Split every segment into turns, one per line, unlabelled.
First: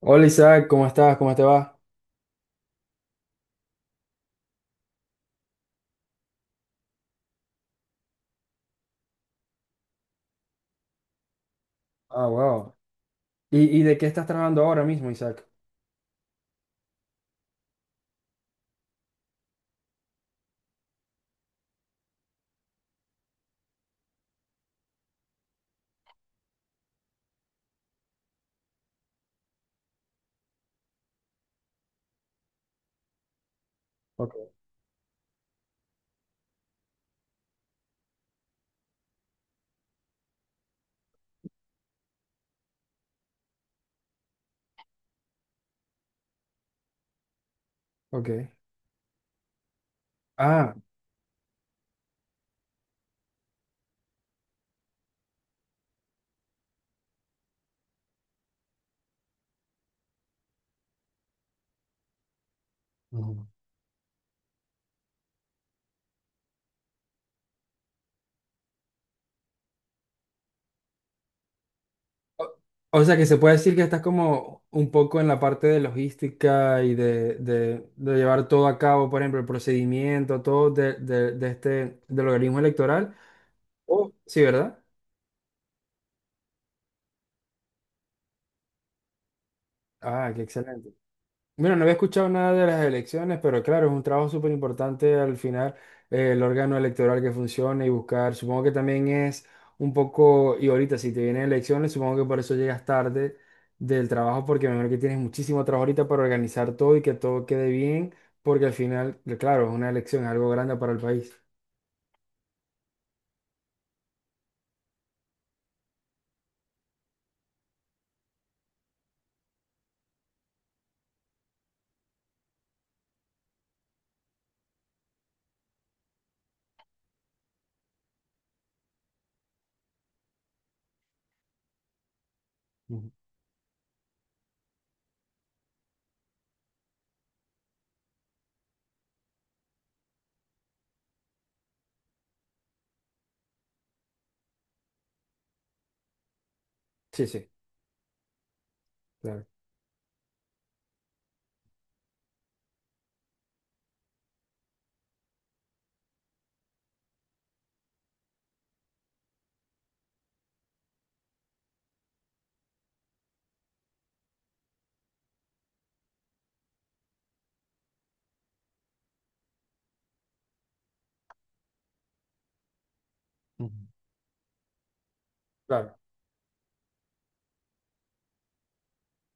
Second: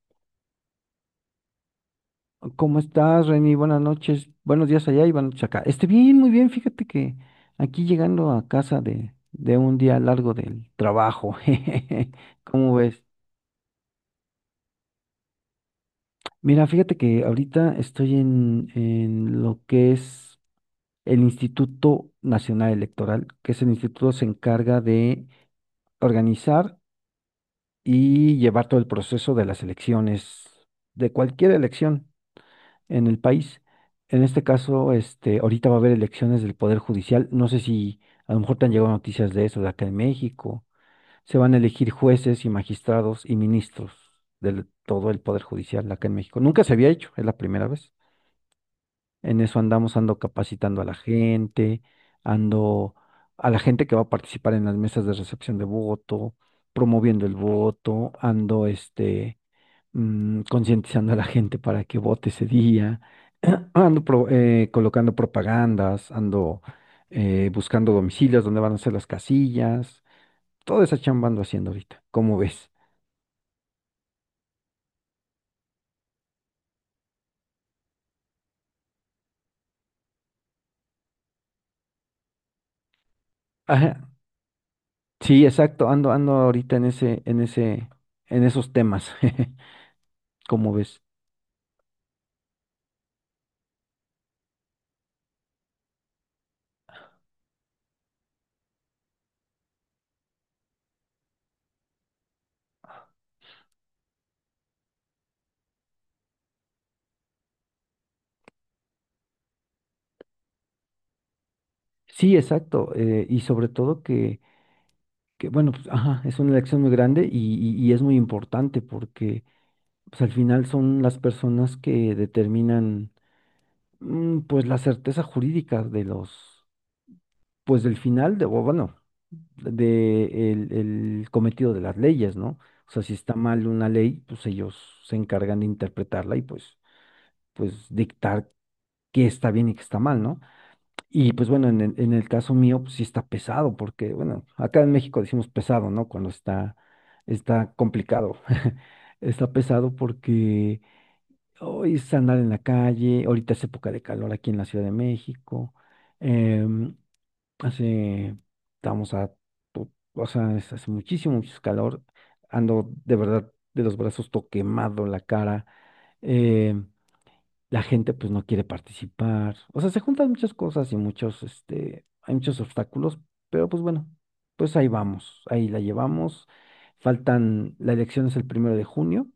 Hola Isaac, ¿cómo estás? ¿Cómo te va?
¿Cómo estás, Reni? Buenas noches, buenos días allá y buenas noches acá. Estoy bien, muy bien. Fíjate que aquí llegando a casa de un día largo del trabajo. Jejeje.
Ah, wow.
¿Cómo ves?
¿Y de qué estás trabajando ahora mismo, Isaac?
Mira, fíjate que ahorita estoy en lo que es el Instituto Nacional Electoral, que es el instituto que se encarga de organizar y llevar todo el proceso de las elecciones, de cualquier elección en el país. En este
Ok.
caso, este, ahorita va a haber elecciones del Poder Judicial. No sé si a lo mejor te han llegado noticias de eso, de acá en México. Se van a elegir jueces y magistrados y ministros de todo el Poder Judicial acá en México. Nunca se había hecho, es la primera vez.
Ok.
En eso andamos, ando
Ah.
capacitando a la gente, ando a la gente que va a participar en las mesas de recepción de voto, promoviendo el voto, ando este concientizando a la gente para que vote ese día.
Ujú.
Ando colocando propagandas, ando buscando domicilios donde van a ser las casillas. Toda esa chamba ando haciendo ahorita, ¿cómo
o,
ves?
o sea que se puede decir que estás como un poco en la parte de logística y de llevar todo a cabo, por ejemplo, el procedimiento, todo del organismo electoral.
Ajá,
Oh. Sí, ¿verdad?
sí, exacto, ando ahorita en esos temas.
Ah, qué
¿Cómo
excelente.
ves?
Bueno, no había escuchado nada de las elecciones, pero claro, es un trabajo súper importante al final el órgano electoral que funcione y buscar. Supongo que también es un poco, y ahorita si te vienen elecciones, supongo que por eso llegas tarde del trabajo, porque me imagino que tienes muchísimo trabajo ahorita para organizar todo y que todo quede bien, porque al final, claro, es una elección, es algo grande para el país.
Sí, exacto, y sobre todo que bueno, pues, ajá, es una elección muy grande y, y es muy importante porque pues, al final son las personas que determinan, pues, la certeza jurídica de los, pues del final, de, o bueno, de el cometido de las leyes, ¿no? O sea,
Ujú.
si está mal una ley, pues ellos se encargan de interpretarla y pues dictar qué está bien y qué está mal, ¿no? Y pues bueno, en el caso mío, pues sí está pesado, porque bueno, acá en México decimos pesado, ¿no? Cuando está,
Sí, sí,
está complicado.
claro.
Está pesado porque hoy es andar en la calle, ahorita es época de calor aquí en la Ciudad de México. Em, hace, estamos a, to- o sea, es- Hace muchísimo, mucho calor. Ando de verdad de los brazos todo quemado, la cara. em, la gente pues no quiere participar. O sea, se juntan muchas cosas y muchos, este, hay muchos obstáculos, pero
Ujú,
pues bueno, pues ahí vamos, ahí la
claro,
llevamos. La elección es el 1 de junio.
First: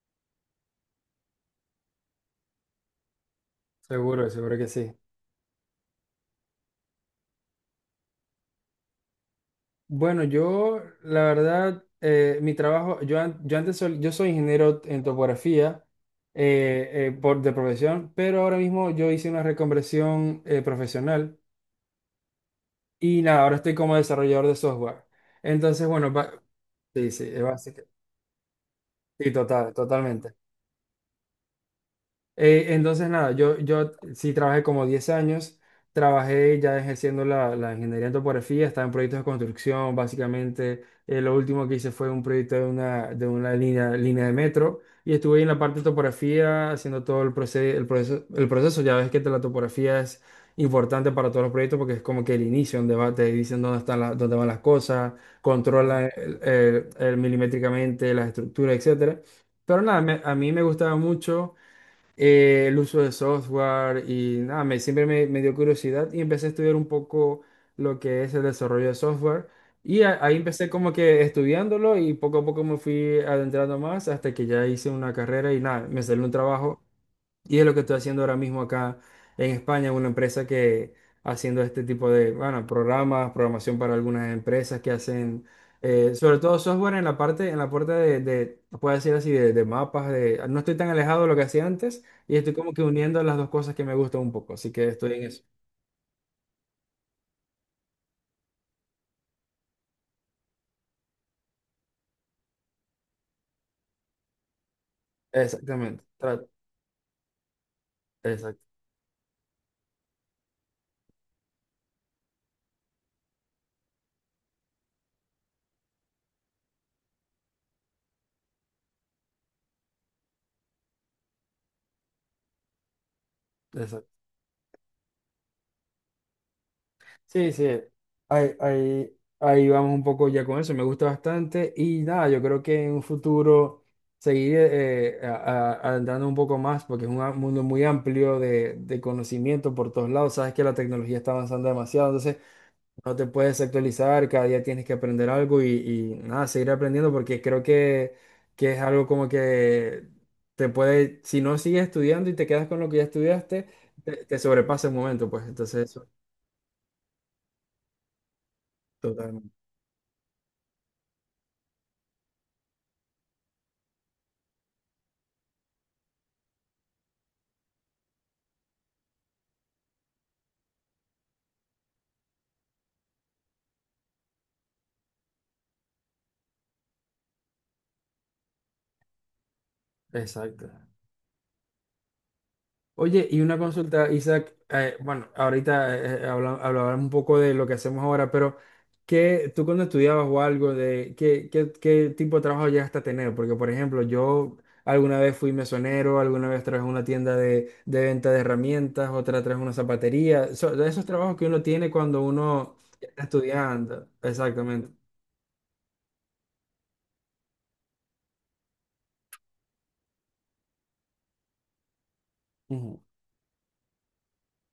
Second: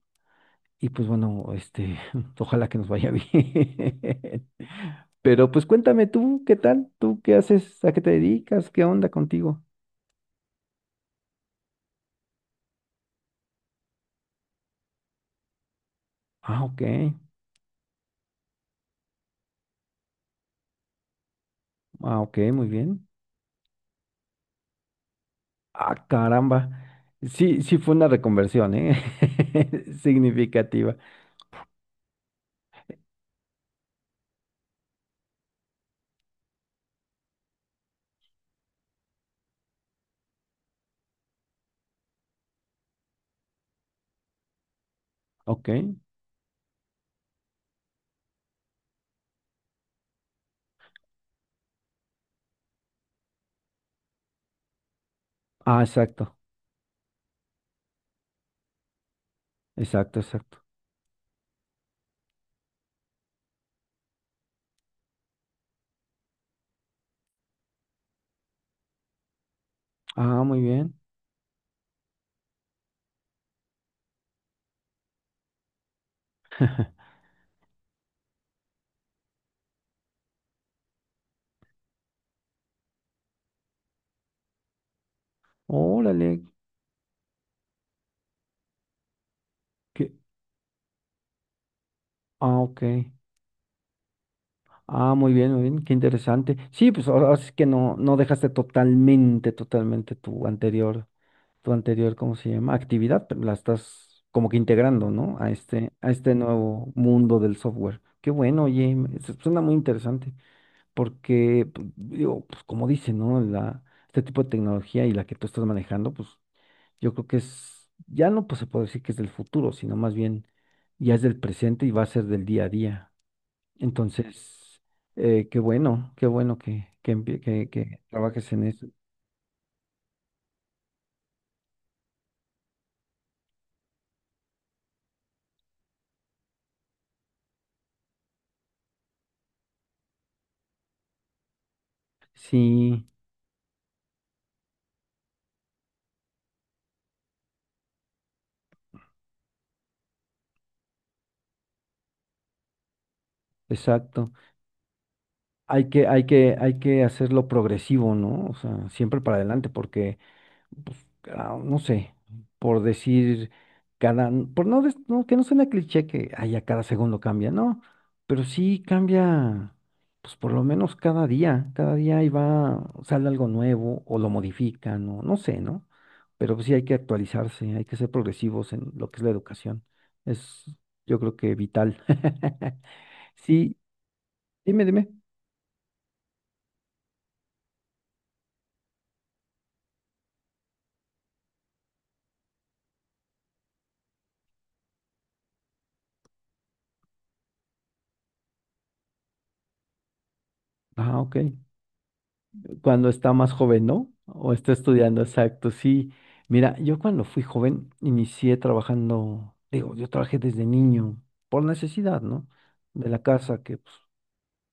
Y pues bueno, este, ojalá que nos vaya
seguro,
bien.
seguro que sí.
Pero pues cuéntame tú, ¿qué tal? ¿Tú qué haces? ¿A qué te dedicas? ¿Qué onda contigo?
Bueno, yo, la verdad, mi trabajo, yo, an- yo antes sol- yo soy ingeniero en topografía
Ah, ok.
de profesión, pero ahora mismo yo hice una reconversión profesional
Ah, ok, muy bien.
y nada, ahora estoy como desarrollador de software. Entonces,
Ah,
bueno,
caramba.
sí, sí, es
Sí, sí
básico.
fue una reconversión, ¿eh?
Sí, total, totalmente.
Significativa.
Entonces, nada, yo sí trabajé como 10 años, trabajé ya ejerciendo la ingeniería en topografía, estaba en proyectos de construcción, básicamente. Lo último que hice fue un proyecto de de una línea de metro y estuve ahí en la
Ok.
parte de topografía haciendo todo el proceso. Ya ves que la topografía es importante para todos los proyectos porque es como que el inicio, donde va, te dicen dónde están dónde van las cosas,
Ah,
controla
exacto.
el milimétricamente las estructuras, etcétera. Pero nada,
Exacto,
a mí
exacto.
me gustaba mucho el uso de software y nada, siempre me dio curiosidad y empecé a estudiar un poco lo que es el desarrollo de software y ahí
Ah, muy
empecé como
bien.
que estudiándolo y poco a poco me fui adentrando más hasta que ya hice una carrera y nada, me salió un trabajo y es lo que estoy haciendo ahora mismo acá en España, una empresa que haciendo este tipo de, bueno, programas, programación para algunas empresas que hacen,
Órale.
sobre todo software en la parte de puedo decir así, de mapas,
que-
de, no estoy tan alejado de lo que hacía antes y estoy
Ah,
como que
ok.
uniendo las dos cosas que me gustan un poco, así que estoy
Ah,
en eso.
muy bien, qué interesante. Sí, pues ahora sí que no dejaste totalmente, tu anterior, ¿cómo se llama? Actividad, pero la estás como que integrando, ¿no? A este,
Exactamente,
a este nuevo mundo del software. Qué
exact-
bueno, oye, suena muy interesante, porque, pues, digo, pues como dice, ¿no? Este tipo de tecnología y la que tú estás manejando, pues yo creo que es, ya no pues se puede decir que es del futuro, sino más bien ya es del presente y va a ser del día a día.
exacto.
Entonces, qué bueno que, que, empie-
Sí, sí,
que- que trabajes en eso.
ahí vamos un poco ya con eso, me gusta bastante y nada, yo creo que en un futuro seguir adentrando un poco más porque es mundo muy amplio de conocimiento por todos lados, sabes que la tecnología está avanzando demasiado, entonces
Sí,
no te puedes actualizar, cada día tienes que aprender algo y nada, seguir aprendiendo porque creo que es algo como que te puede, si no sigues estudiando y te quedas con lo que ya estudiaste,
exacto.
te sobrepasa el momento, pues
Hay
entonces
que,
eso,
hay que, hay que hacerlo progresivo, ¿no? O sea, siempre para
totalmente.
adelante, porque pues, no sé, por decir cada, por no, des- no, que no suena cliché que ay, a cada segundo cambia, no, pero sí cambia, pues por lo menos cada día ahí va, sale algo nuevo o lo modifican o no sé, ¿no? Pero pues, sí hay que actualizarse, hay que ser progresivos en lo que es la educación. Es,
Exacto.
yo creo que vital.
Oye, y una
Sí,
consulta, Isaac,
dime, dime.
bueno, ahorita hablaban un poco de lo que hacemos ahora, pero ¿qué, tú cuando estudiabas o algo, qué tipo de trabajo llegaste a tener? Porque, por ejemplo, yo alguna vez fui mesonero, alguna vez trabajé en una tienda de venta de herramientas, otra trabajé en una zapatería, de esos
Ah,
trabajos
ok.
que uno tiene cuando uno
Cuando
está
está más joven,
estudiando.
¿no? O está
Exactamente.
estudiando, exacto, sí. Mira, yo cuando fui joven inicié trabajando, digo, yo trabajé desde niño por necesidad, ¿no?
Ujú.
De la casa, que pues,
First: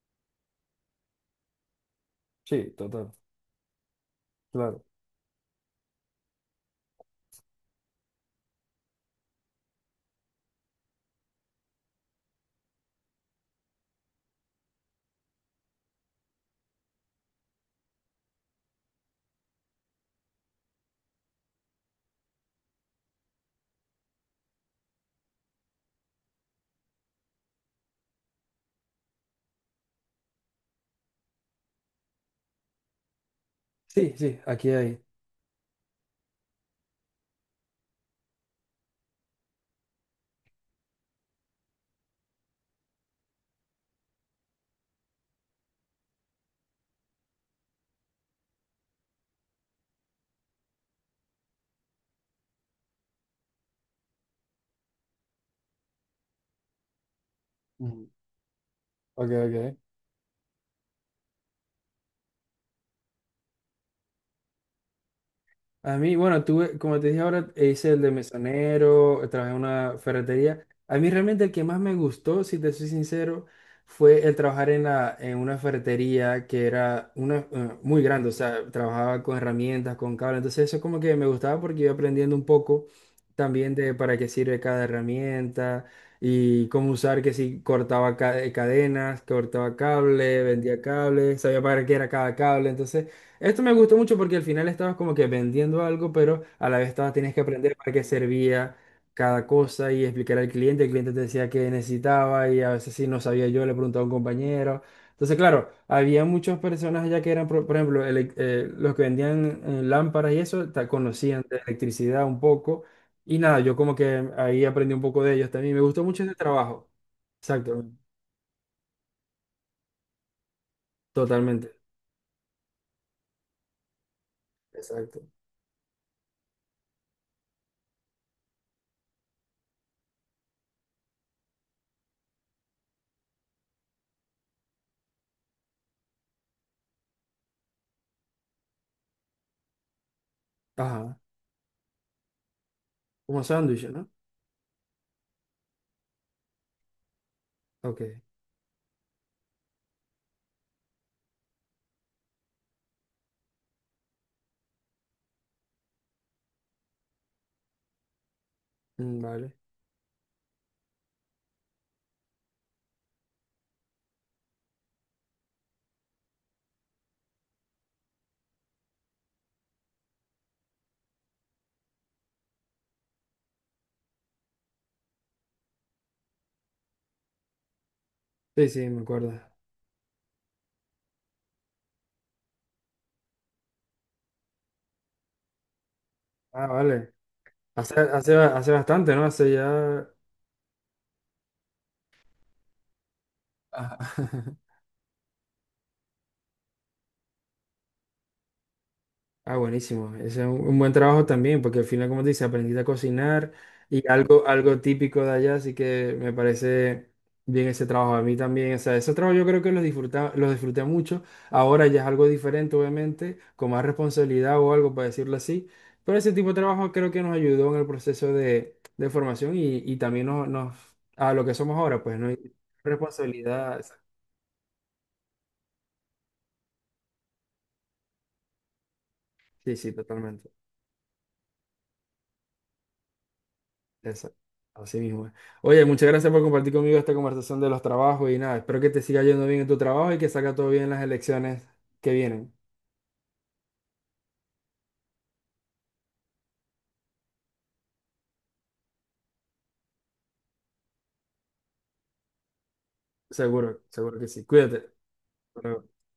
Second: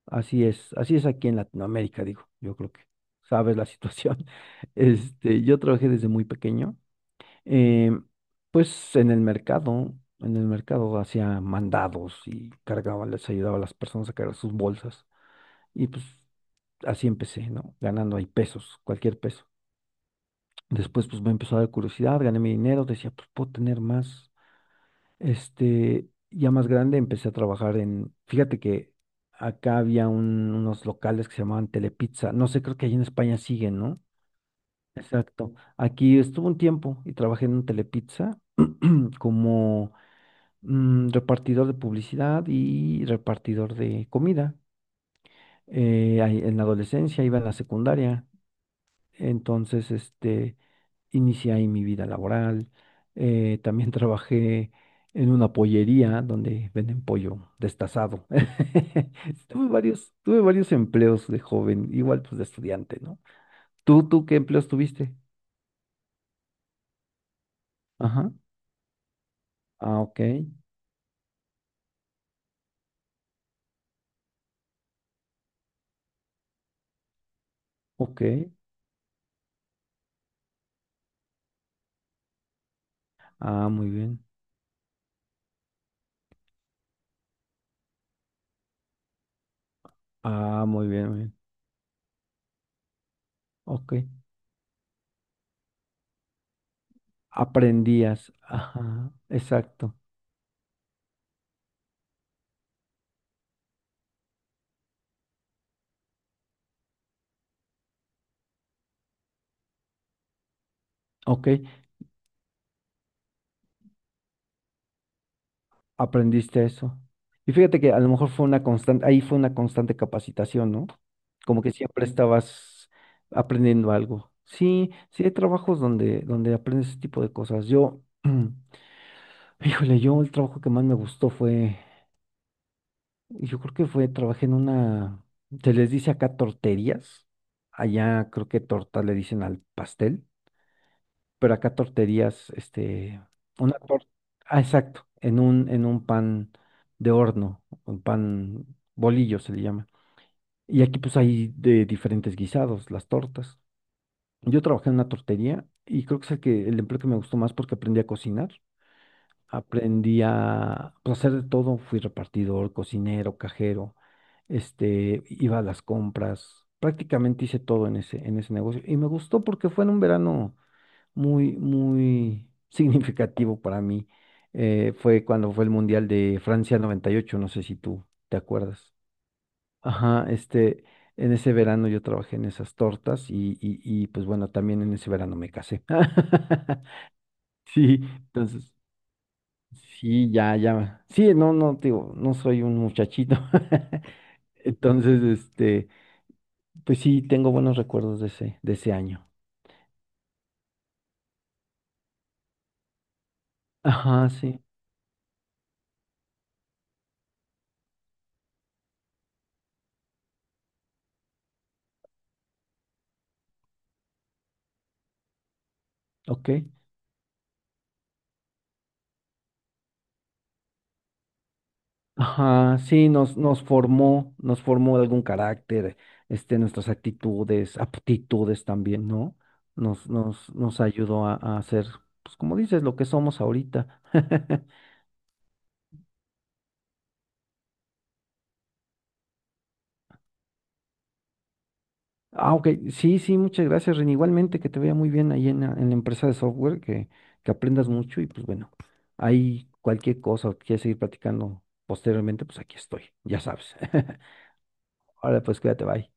así es aquí en Latinoamérica, digo, yo
Sí,
creo que
total,
sabes la situación.
claro.
Este, yo trabajé desde muy pequeño, eh, pues en el mercado hacía mandados y cargaba, les ayudaba a las personas a cargar sus bolsas y pues así empecé, ¿no? Ganando ahí pesos, cualquier peso. Después, pues me empezó a dar curiosidad, gané mi dinero, decía, pues puedo tener más. Este, ya más grande, empecé a trabajar en, fíjate que acá había unos locales que se llamaban Telepizza. No sé, creo que allí en España siguen, ¿no?
Sí, sí, aquí hay.
Exacto. Aquí estuve un tiempo y trabajé en un Telepizza como repartidor de publicidad y repartidor de comida. Ahí en la adolescencia, iba en la secundaria. Entonces, este, inicié ahí mi vida laboral. También trabajé en una pollería donde venden pollo
Ujú.
destazado.
Ok,
Tuve
ok.
varios, tuve varios empleos de joven, igual pues de estudiante, ¿no? ¿Tú ¿qué empleos tuviste?
A mí, bueno, tuve, como te dije ahora, hice el de
Ajá.
mesonero, trabajé en una
Ah, ok,
ferretería. A mí realmente el que más me gustó, si te soy sincero, fue el trabajar en en una ferretería que era una, muy
ok.
grande, o sea, trabajaba con herramientas, con cables. Entonces eso como que me gustaba porque iba aprendiendo un poco
Ah,
también
muy
de para
bien.
qué sirve cada herramienta y cómo usar, que si cortaba cadenas, cortaba cable,
Ah,
vendía
muy bien, muy bien.
cables, sabía para qué era cada cable. Entonces... Esto me
Ok.
gustó mucho porque al final estabas como que vendiendo algo, pero a la vez estabas, tenías que aprender para qué
Aprendías.
servía
Ajá,
cada cosa
exacto.
y explicar al cliente. El cliente te decía qué necesitaba y a veces si no sabía yo, le preguntaba a un compañero. Entonces, claro, había muchas personas allá que eran, por ejemplo, los que vendían lámparas y eso, conocían
Ok.
de electricidad un poco. Y nada, yo como que ahí aprendí un poco de ellos también. Me gustó mucho ese
Aprendiste
trabajo.
eso. Y fíjate
Exacto,
que a lo mejor fue una constante, ahí fue una constante capacitación, ¿no? Como que
totalmente.
siempre estabas aprendiendo algo. Sí,
Exacto.
sí hay trabajos donde, donde aprendes ese tipo de cosas. Yo, híjole, yo el trabajo que más me gustó fue, yo creo que fue, trabajé en una, se les dice acá torterías, allá creo que torta le dicen al pastel,
Ajá,
pero acá torterías, este,
como
una
sándwich,
torta,
¿no?
ah, exacto, en un pan de horno,
Ok,
un pan bolillo se le llama. Y aquí pues hay de diferentes guisados, las tortas. Yo trabajé en una tortería y creo que es el que, el empleo que me gustó más porque aprendí a cocinar,
mm, vale.
aprendí a, pues, hacer de todo, fui repartidor, cocinero, cajero, este, iba a las compras, prácticamente hice todo en ese negocio, y me gustó porque fue en un verano muy, muy significativo para mí. Fue cuando fue el Mundial de Francia 98, no sé si tú te
Sí, sí,
acuerdas.
me acuerdo.
Ajá, este, en ese verano yo trabajé en esas tortas, y pues bueno, también en ese verano me casé.
Ah, vale.
Sí,
Hace
entonces,
bastante, ¿no? Hace ya...
sí, ya, ya. Sí, no, no, te digo, no soy un muchachito.
Ajá.
Entonces, este, pues sí, tengo buenos recuerdos de ese, año.
Ah, buenísimo. Ese es un buen trabajo también, porque al final, como te dice, aprendiste a cocinar y
Ajá,
algo,
sí,
algo típico de allá, así que me parece bien ese trabajo. A mí también, o sea, ese trabajo yo creo que lo disfruté mucho. Ahora ya es algo diferente, obviamente, con más responsabilidad o algo, para decirlo así. Pero ese tipo
ok.
de trabajo creo que nos ayudó en el proceso de formación y también a lo que somos ahora, pues, ¿no? Y
Ajá, sí,
responsabilidad.
nos formó algún carácter, este, nuestras actitudes, aptitudes también, ¿no?
Sí, sí,
Nos,
totalmente.
nos, nos ayudó a ser, pues como dices, lo que somos ahorita.
Esa- Así mismo es. Oye, muchas gracias por compartir conmigo esta conversación de los trabajos y nada, espero que te siga yendo bien en tu trabajo y que salga todo bien en las elecciones que vienen.
Ah, ok, sí, sí, muchas gracias, Ren. Igualmente, que te vaya muy bien ahí en la, empresa de software, que aprendas mucho, y pues bueno, ahí cualquier cosa o quieres seguir platicando posteriormente, pues aquí estoy, ya sabes.
Seguro, seguro que sí. Cuídate.
Ahora
Hasta
pues cuídate,
luego.
bye.